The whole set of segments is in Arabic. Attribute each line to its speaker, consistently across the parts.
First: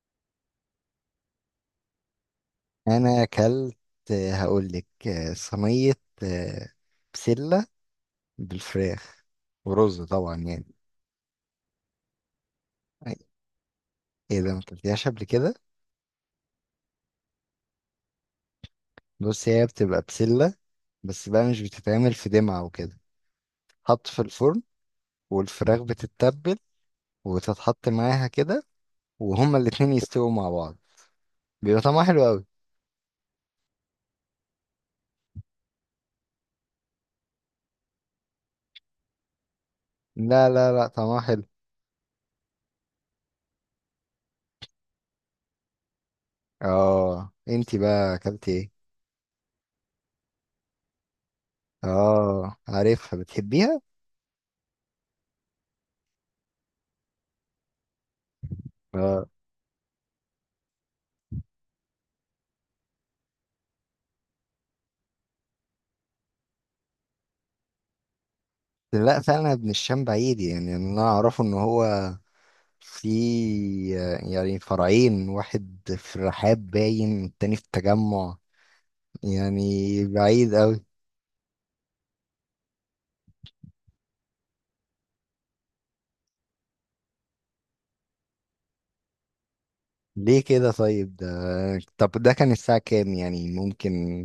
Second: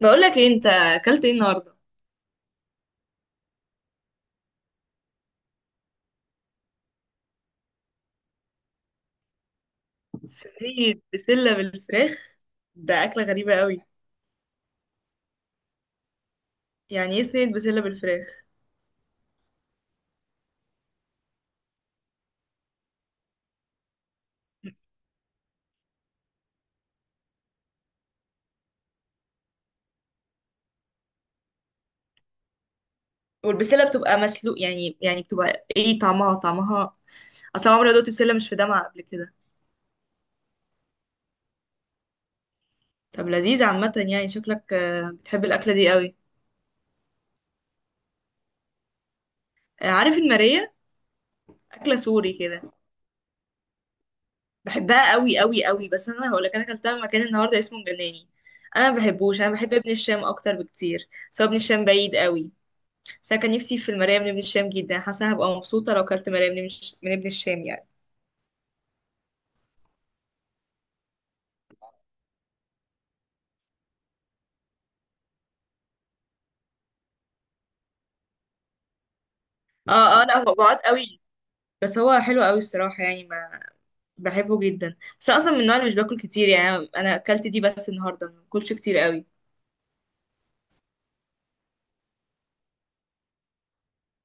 Speaker 1: بقولك ايه انت اكلت ايه النهارده؟
Speaker 2: انا اكلت، هقول لك. صينيه، آه، بسله بالفراخ ورز طبعا يعني.
Speaker 1: صينيه بسله بالفراخ، ده اكله غريبه قوي.
Speaker 2: ايه ده؟ ما اكلتهاش قبل كده؟
Speaker 1: يعني ايه صينيه بسله بالفراخ؟
Speaker 2: بص، هي بتبقى بسله، بس بقى مش بتتعمل في دمعه وكده، تتحط في الفرن، والفراخ بتتبل وتتحط معاها كده، وهما الاتنين يستووا مع بعض. بيبقى طعمها حلو قوي.
Speaker 1: والبسله بتبقى مسلوق، يعني بتبقى ايه طعمها اصلا عمري ما دقت بسله مش في دمعه قبل كده.
Speaker 2: لا لا لا، طعمها حلو.
Speaker 1: طب لذيذ عامه يعني، شكلك بتحب الاكله دي قوي.
Speaker 2: اه، انتي بقى اكلتي ايه؟
Speaker 1: عارف الماريه، اكله سوري
Speaker 2: اه،
Speaker 1: كده؟
Speaker 2: عارفها بتحبيها.
Speaker 1: بحبها قوي قوي قوي، بس انا هقولك، انا اكلتها من مكان النهارده اسمه مجناني. انا ما
Speaker 2: اه،
Speaker 1: بحبوش، انا بحب ابن الشام اكتر بكتير، سواء ابن الشام بعيد قوي. بس انا كان نفسي في المرايه من ابن الشام جدا، حاسه هبقى مبسوطه لو كلت مرايه من من ابن الشام يعني.
Speaker 2: لا فعلا ابن الشام بعيد، يعني انا اعرفه ان هو في، يعني، فرعين، واحد في الرحاب باين والتاني في التجمع يعني.
Speaker 1: اه اه، لا هو
Speaker 2: بعيد
Speaker 1: بعاد
Speaker 2: قوي.
Speaker 1: قوي. بس هو حلو قوي الصراحه يعني، ما بحبه جدا. بس أنا اصلا من النوع اللي مش باكل كتير يعني، انا اكلت دي بس النهارده، ما باكلش كتير قوي.
Speaker 2: ليه كده؟ طيب ده، طب ده كان الساعة كام يعني؟ ممكن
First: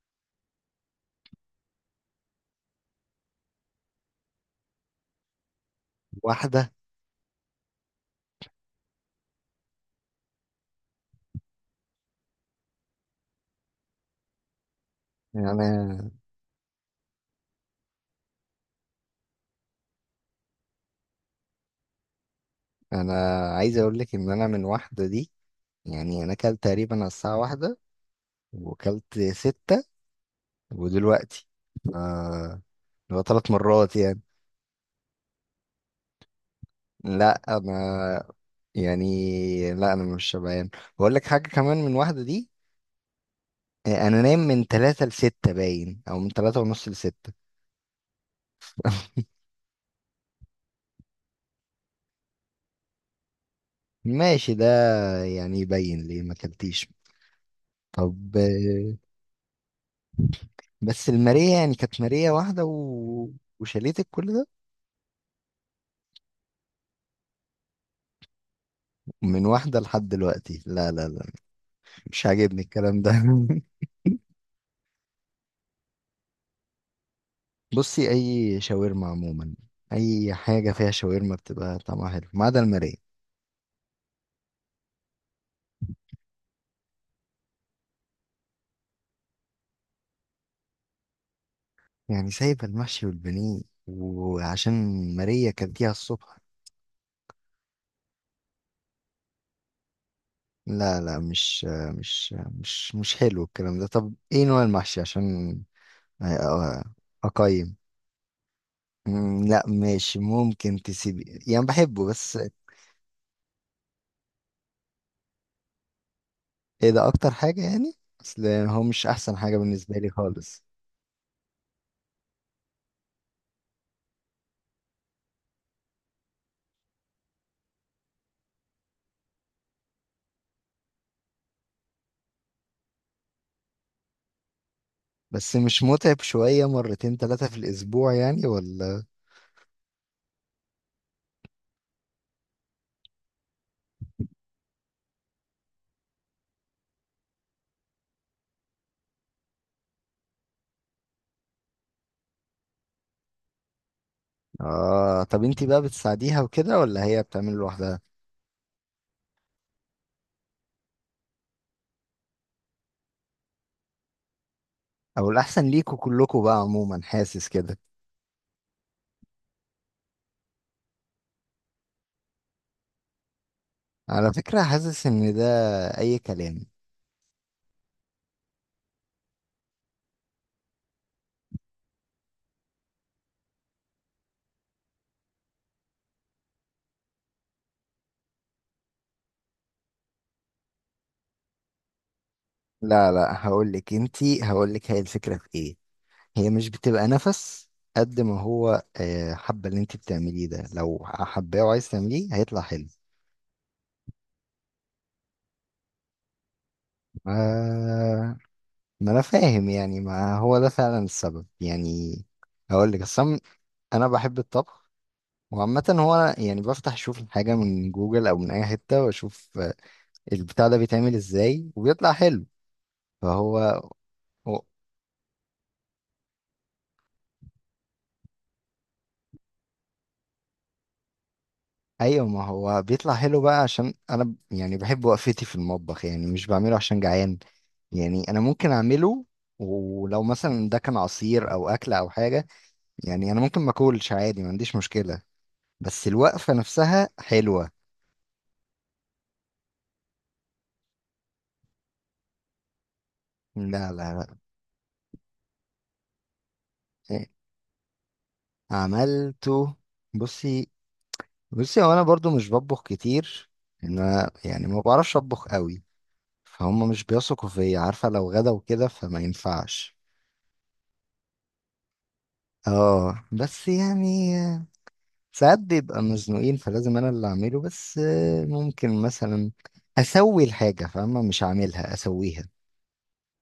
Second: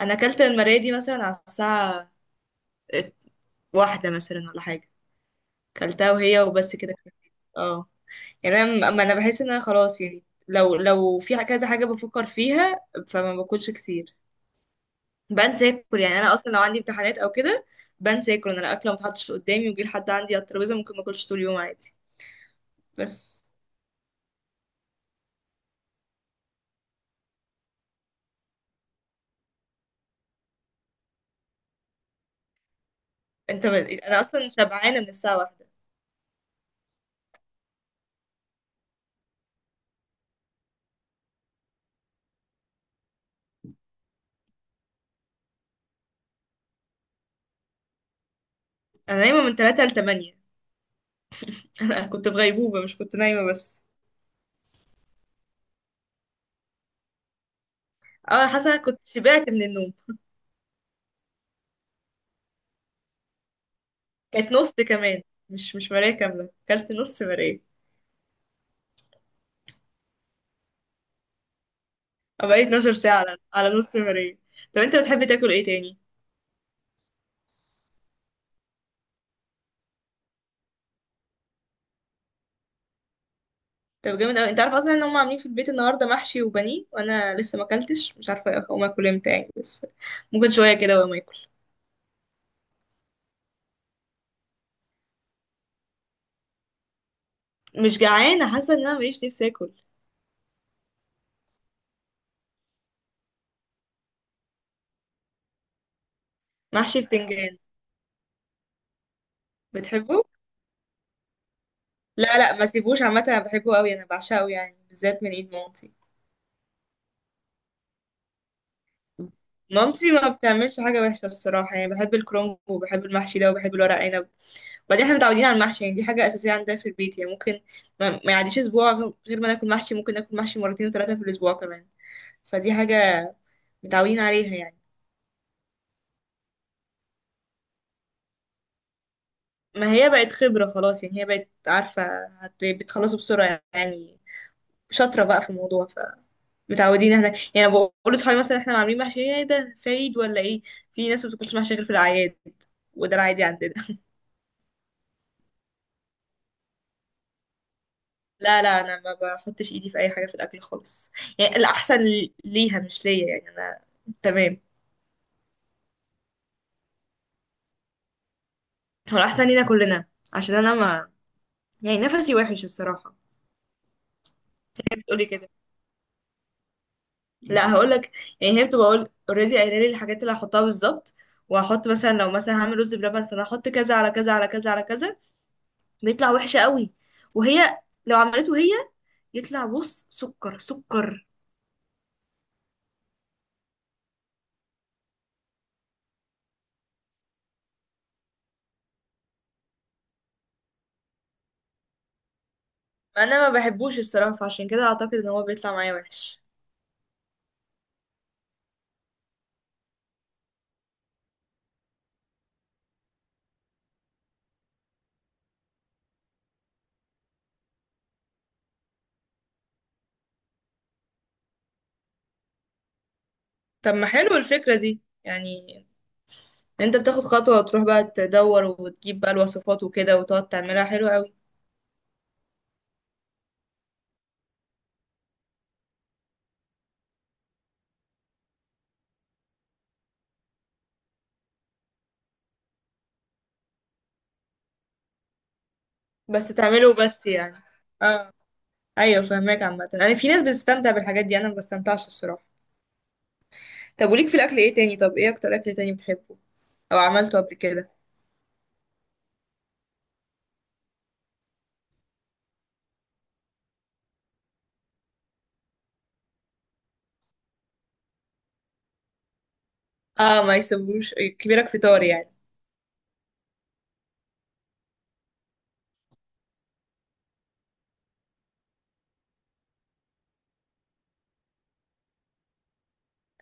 Speaker 1: انا اكلت المرايه دي مثلا على الساعه واحدة مثلا ولا حاجه، اكلتها وهي
Speaker 2: واحدة
Speaker 1: وبس كده. اه. يعني انا أما انا بحس ان انا خلاص يعني، لو في كذا حاجه بفكر فيها، فما باكلش كتير،
Speaker 2: يعني.
Speaker 1: بنسى اكل.
Speaker 2: انا
Speaker 1: يعني انا اصلا لو عندي امتحانات او كده بنسى اكل. انا الاكل ما اتحطش قدامي ويجي لحد عندي على الترابيزه، ممكن ما اكلش طول اليوم عادي.
Speaker 2: انا
Speaker 1: بس
Speaker 2: عايز اقول لك ان انا من واحدة دي، يعني انا كلت تقريبا على الساعة واحدة، وكلت ستة، ودلوقتي ف- اللي هو ثلاث مرات يعني.
Speaker 1: انا اصلا شبعانه من الساعه واحدة.
Speaker 2: لا انا لا انا مش شبعان، بقول لك حاجه كمان من واحده دي. انا نايم من تلاتة لستة باين، او من تلاتة ونص لستة.
Speaker 1: انا نايمه من 3 ل 8. انا كنت في غيبوبه مش كنت نايمه بس.
Speaker 2: ماشي ده، يعني يبين ليه ما اكلتيش. طب،
Speaker 1: اه، حاسه كنت شبعت من النوم.
Speaker 2: بس الماريه يعني كانت ماريه واحده وشاليتك كل ده؟
Speaker 1: كانت نص كمان، مش مرايه كامله، اكلت نص مرايه.
Speaker 2: من واحده لحد دلوقتي؟ لا لا لا، مش عاجبني
Speaker 1: بقيت 12
Speaker 2: الكلام ده.
Speaker 1: ساعه على نص مرايه. طب انت بتحب تاكل ايه تاني؟
Speaker 2: بصي، اي شاورما عموما، اي حاجه فيها شاورما بتبقى طعمها حلو، ما عدا الماريه.
Speaker 1: طب جامد قوي. انت عارف اصلا ان هم عاملين في البيت النهارده محشي وبانيه؟ وانا لسه ما اكلتش، مش عارفه اقوم اكل امتى يعني، بس ممكن شويه كده وما اكل.
Speaker 2: يعني سايبه المحشي والبانيه، وعشان ماريه كانت فيها الصبح؟
Speaker 1: مش جعانه، حاسه ان انا ماليش نفسي اكل.
Speaker 2: لا لا، مش مش حلو الكلام ده. طب ايه نوع المحشي؟ عشان أ- أ-
Speaker 1: محشي بتنجان.
Speaker 2: اقيم. لا ماشي،
Speaker 1: بتحبه؟
Speaker 2: ممكن تسيبي يعني، بحبه بس.
Speaker 1: لا لا، ما سيبوش عامه، انا بحبه قوي، انا بعشقه يعني، بالذات من ايد مامتي.
Speaker 2: ايه ده؟ اكتر حاجة يعني. اصل هو مش احسن حاجة بالنسبة لي
Speaker 1: مامتي ما
Speaker 2: خالص.
Speaker 1: بتعملش حاجه وحشه الصراحه يعني، بحب الكرنب، وبحب المحشي ده، وبحب الورق عنب. وبعدين احنا متعودين على المحشي يعني، دي حاجه اساسيه عندنا في البيت يعني، ممكن ما يعديش اسبوع غير ما ناكل محشي، ممكن ناكل محشي مرتين وثلاثه في الاسبوع كمان. فدي حاجة متعودين عليها يعني.
Speaker 2: بس مش متعب شوية، مرتين ثلاثة في الاسبوع يعني، ولا؟
Speaker 1: ما هي بقت خبرة خلاص يعني، هي بقت عارفة بتخلصوا بسرعة يعني، شاطرة بقى في الموضوع. ف متعودين احنا يعني، بقول لصحابي مثلا احنا عاملين محشي، ايه ده، في عيد ولا ايه؟ في ناس ما بتاكلش محشي غير في الاعياد، وده العادي عندنا.
Speaker 2: اه، طب انتي بقى بتساعديها وكده، ولا هي بتعمل لوحدها؟
Speaker 1: لا لا، انا ما بحطش ايدي في اي حاجة في الاكل خالص يعني. الاحسن ليها مش ليا يعني، انا تمام.
Speaker 2: او الاحسن ليكوا كلكوا بقى عموما، حاسس كده.
Speaker 1: هو الاحسن لينا كلنا، عشان انا ما، يعني نفسي وحش الصراحة.
Speaker 2: على فكرة، حاسس
Speaker 1: بتقولي
Speaker 2: ان ده
Speaker 1: كده؟
Speaker 2: اي كلام.
Speaker 1: لا هقول لك، يعني هي بتبقى قول اوريدي قايله لي الحاجات اللي هحطها بالظبط. وهحط مثلا، لو مثلا هعمل رز بلبن، فانا هحط كذا على كذا على كذا على كذا، بيطلع وحش قوي. وهي لو عملته هي، يطلع بص سكر سكر.
Speaker 2: لا لا، هقول لك، هي الفكرة في ايه. هي مش بتبقى نفس، قد ما هو حابة. اللي انتي بتعمليه ده، لو حباه وعايز تعمليه هيطلع حلو.
Speaker 1: انا ما بحبوش الصراحه، فعشان كده اعتقد ان هو بيطلع معايا وحش.
Speaker 2: ما ما انا فاهم يعني، ما هو ده فعلا السبب يعني. هقول لك اصلا، انا بحب الطبخ. وعامة هو أنا يعني بفتح اشوف الحاجة من جوجل او من اي حتة، واشوف البتاع ده بيتعمل ازاي، وبيطلع حلو فهو.
Speaker 1: طب ما حلو الفكره دي يعني، إن انت بتاخد خطوه وتروح بقى تدور وتجيب بقى الوصفات وكده وتقعد تعملها حلو قوي.
Speaker 2: ايوه، ما هو بيطلع حلو بقى عشان انا يعني بحب وقفتي في المطبخ، يعني مش بعمله عشان جعان. يعني انا ممكن اعمله، ولو مثلا ده كان عصير او اكله او حاجه، يعني انا ممكن ما اكلش عادي، ما عنديش مشكله. بس
Speaker 1: بس
Speaker 2: الوقفه
Speaker 1: تعمله
Speaker 2: نفسها
Speaker 1: بس يعني.
Speaker 2: حلوه.
Speaker 1: اه، ايوه فهماك عامه يعني. في ناس بتستمتع بالحاجات دي، انا ما بستمتعش الصراحه.
Speaker 2: لا
Speaker 1: طب
Speaker 2: لا
Speaker 1: وليك في
Speaker 2: لا.
Speaker 1: الاكل ايه تاني؟ طب ايه اكتر اكل تاني بتحبه او
Speaker 2: إيه،
Speaker 1: عملته قبل كده؟
Speaker 2: عملته. بصي، بصي هو انا برضو مش بطبخ كتير. انا يعني ما بعرفش اطبخ قوي، فهم مش بيثقوا فيا عارفه، لو غدا وكده فما ينفعش.
Speaker 1: اه، ما يسيبوش كبيرك في طار يعني.
Speaker 2: اه بس يعني، ساعات بيبقى مزنوقين، فلازم انا اللي اعمله. بس ممكن مثلا اسوي الحاجة، فاهمة؟ مش هعملها، اسويها.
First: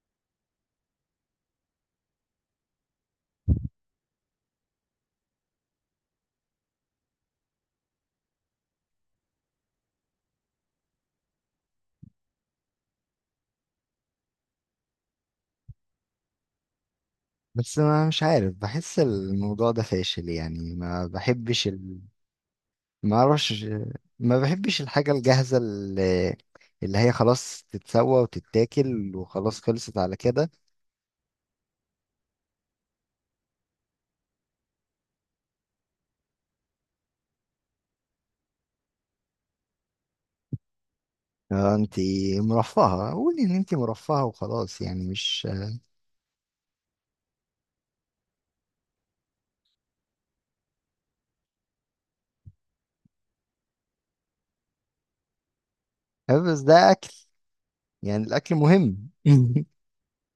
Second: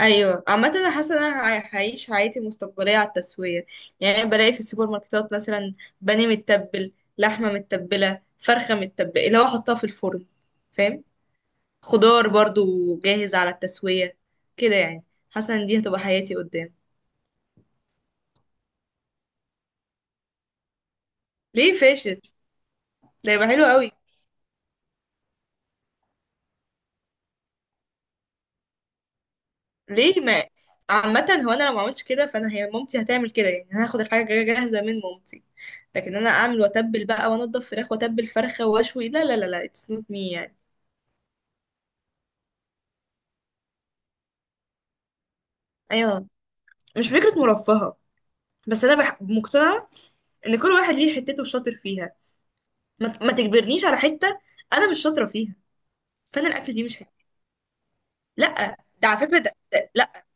Speaker 1: ايوه عامه، انا حاسه ان انا هعيش حياتي المستقبليه على التسويه. يعني أنا بلاقي في السوبر ماركتات مثلا بانيه متبل، لحمه متبله، فرخه متبله، اللي هو احطها في الفرن، فاهم؟ خضار برضو جاهز على التسويه كده يعني. حاسه ان دي هتبقى حياتي قدام.
Speaker 2: بس ما مش عارف، بحس الموضوع ده فاشل يعني، ما بحبش
Speaker 1: ليه فاشل؟
Speaker 2: ما
Speaker 1: ده يبقى
Speaker 2: اعرفش.
Speaker 1: حلو قوي.
Speaker 2: ما بحبش الحاجة الجاهزة، اللي هي خلاص تتسوى وتتاكل وخلاص، خلصت على
Speaker 1: ليه ما،
Speaker 2: كده.
Speaker 1: عامة هو انا لو ما عملتش كده، فانا هي مامتي هتعمل كده يعني، انا هاخد الحاجة جاهزة من مامتي. لكن انا اعمل واتبل بقى وانضف فراخ واتبل فرخة واشوي، لا لا لا لا، اتس نوت مي يعني.
Speaker 2: انتي مرفهة، قولي ان انتي مرفهة وخلاص يعني، مش.
Speaker 1: ايوه، مش فكرة مرفهة. مقتنعة ان كل واحد ليه حتته شاطر فيها. ما تجبرنيش على حتة انا مش شاطرة فيها، فانا
Speaker 2: بس
Speaker 1: الاكل دي
Speaker 2: ده
Speaker 1: مش
Speaker 2: اكل،
Speaker 1: حتة.
Speaker 2: يعني الاكل
Speaker 1: لا، ده
Speaker 2: مهم.
Speaker 1: على فكرة ده... ده... لا،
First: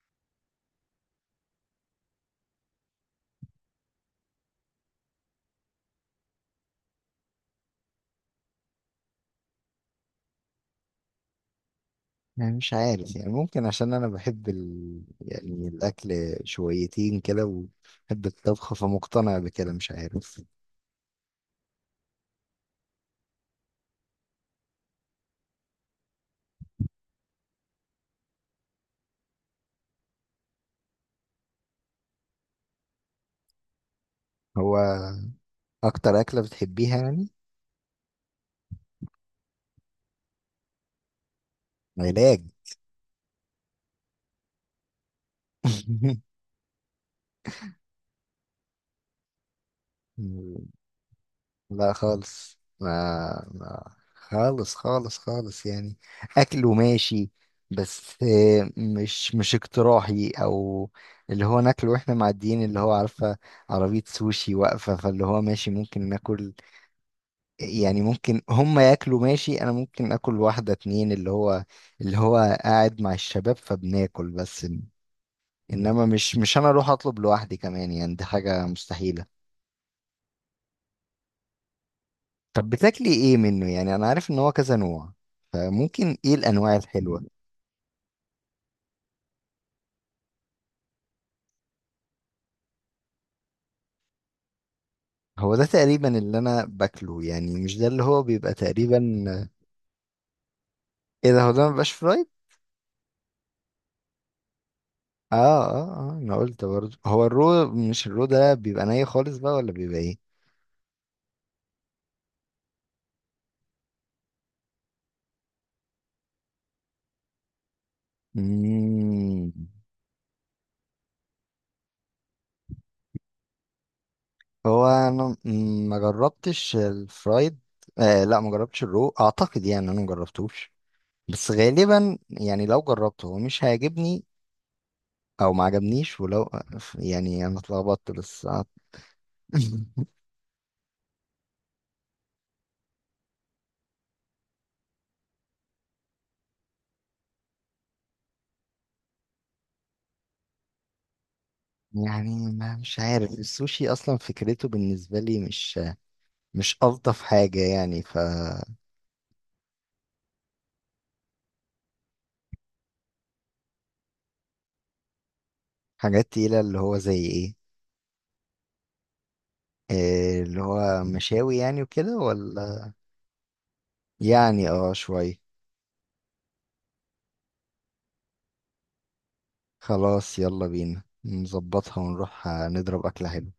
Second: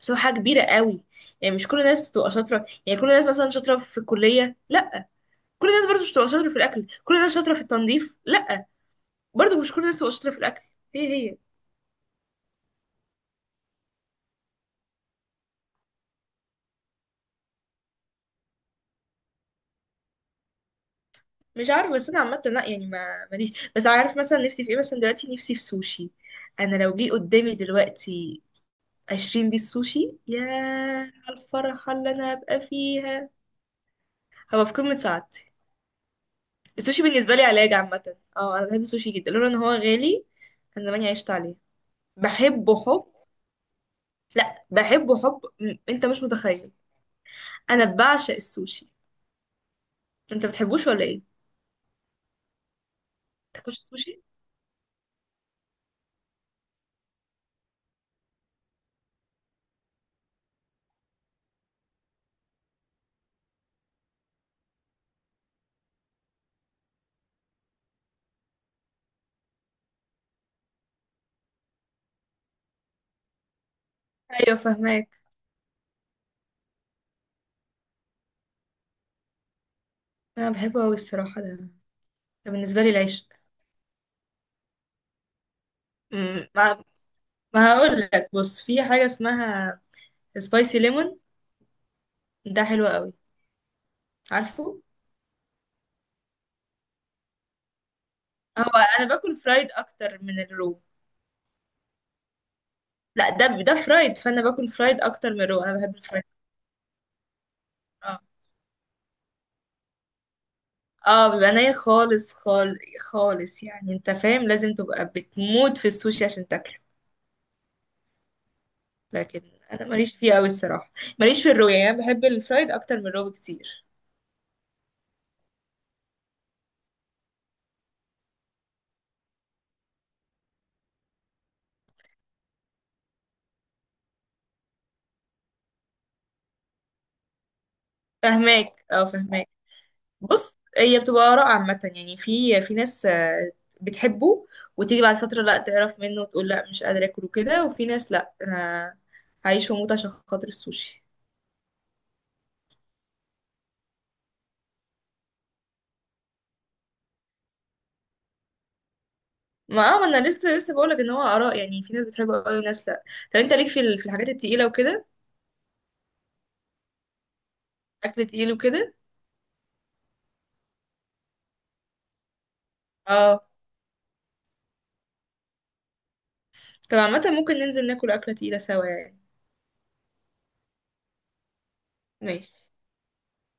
Speaker 1: بس هو حاجة كبيرة قوي يعني. مش كل الناس بتبقى شاطرة، يعني كل الناس مثلا شاطرة في الكلية؟ لا. كل الناس برضه مش بتبقى شاطرة في الأكل. كل الناس شاطرة في التنظيف؟ لا. برضه مش كل الناس شاطره في الاكل. هي هي.
Speaker 2: يعني مش عارف، يعني ممكن عشان انا بحب يعني الاكل شويتين كده، وبحب الطبخ فمقتنع بكده، مش عارف.
Speaker 1: مش عارفه، بس انا عامه لا يعني، ما ماليش. بس عارف مثلا نفسي في ايه مثلا دلوقتي؟ نفسي في سوشي. انا لو جه قدامي دلوقتي 20 بيس سوشي، يا على الفرحه اللي انا هبقى فيها، هبقى في
Speaker 2: هو
Speaker 1: قمه سعادتي.
Speaker 2: اكتر اكلة بتحبيها
Speaker 1: السوشي
Speaker 2: يعني؟
Speaker 1: بالنسبه لي علاج عامه، اه انا بحب السوشي جدا. لولا ان هو غالي، كان زماني عشت عليه.
Speaker 2: علاج؟
Speaker 1: بحبه حب. لا بحبه حب، انت مش متخيل. انا بعشق السوشي. انت بتحبوش ولا ايه؟
Speaker 2: لا خالص،
Speaker 1: تاكلش
Speaker 2: ما
Speaker 1: سوشي؟
Speaker 2: خالص خالص خالص يعني. اكل وماشي، بس مش اقتراحي، او اللي هو ناكله واحنا معديين، اللي هو عارفه، عربيه سوشي واقفه، فاللي هو ماشي ممكن ناكل. يعني ممكن هم ياكلوا ماشي، انا ممكن اكل واحدة اتنين، اللي هو قاعد مع الشباب فبناكل،
Speaker 1: ايوه
Speaker 2: بس
Speaker 1: فاهماك.
Speaker 2: انما مش انا اروح اطلب لوحدي كمان، يعني دي حاجة مستحيلة.
Speaker 1: انا بحبه قوي الصراحه ده،
Speaker 2: طب
Speaker 1: بالنسبة لي
Speaker 2: بتاكلي
Speaker 1: العيش.
Speaker 2: ايه منه؟ يعني انا عارف ان هو كذا نوع، فممكن ايه
Speaker 1: مم،
Speaker 2: الانواع
Speaker 1: ما
Speaker 2: الحلوة؟
Speaker 1: ما هقول لك، بص في حاجة اسمها سبايسي ليمون، ده حلو قوي، عارفه.
Speaker 2: هو ده تقريبا اللي انا باكله يعني، مش ده اللي هو بيبقى
Speaker 1: هو انا باكل
Speaker 2: تقريبا.
Speaker 1: فرايد اكتر من الرو.
Speaker 2: ايه ده؟ هو ده مبيبقاش فرايد؟
Speaker 1: لا، ده فرايد، فانا باكل فرايد اكتر
Speaker 2: اه
Speaker 1: من الرو، انا بحب
Speaker 2: اه اه،
Speaker 1: الفرايد.
Speaker 2: انا قلت برضه، هو الرو، مش
Speaker 1: اه
Speaker 2: الرو ده بيبقى ني خالص بقى، ولا بيبقى ايه؟
Speaker 1: اه، بيبقى ني خالص، خالص يعني. انت فاهم لازم تبقى بتموت في السوشي عشان تاكله. لكن
Speaker 2: مم.
Speaker 1: انا ماليش فيه قوي الصراحة، ماليش في الرو يعني، انا بحب الفرايد اكتر من الرو بكتير.
Speaker 2: هو انا ما جربتش الفرايد. آه، لا ما جربتش الرو اعتقد، يعني انا ما جربتوش. بس غالبا يعني، لو جربته هو مش هيعجبني، او ما عجبنيش، ولو يعني انا اتلخبطت بس
Speaker 1: فهماك اه، فهماك. بص هي بتبقى آراء عامة يعني. في ناس بتحبه وتيجي بعد فترة لا تعرف منه وتقول لا مش قادرة اكله كده، وفي ناس لا، انا هعيش واموت عشان خاطر السوشي.
Speaker 2: يعني ما مش عارف، السوشي اصلا فكرته بالنسبه لي مش الطف حاجه يعني.
Speaker 1: ما اه، ما انا لسه لسه بقولك ان هو آراء يعني. في ناس بتحبه قوي وناس لا. طب انت ليك في في الحاجات التقيلة وكده؟
Speaker 2: فحاجات تقيله اللي هو زي ايه؟
Speaker 1: اكل تقيل وكده؟
Speaker 2: اللي هو مشاوي يعني وكده، ولا؟
Speaker 1: اه.
Speaker 2: يعني اه، شويه.
Speaker 1: طب عامة ممكن ننزل ناكل أكلة تقيلة سوا يعني.
Speaker 2: خلاص، يلا بينا نظبطها ونروح
Speaker 1: ماشي،
Speaker 2: نضرب أكلة حلوة.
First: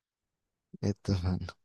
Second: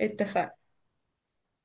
Speaker 1: اتفقنا.
Speaker 2: اتفقنا.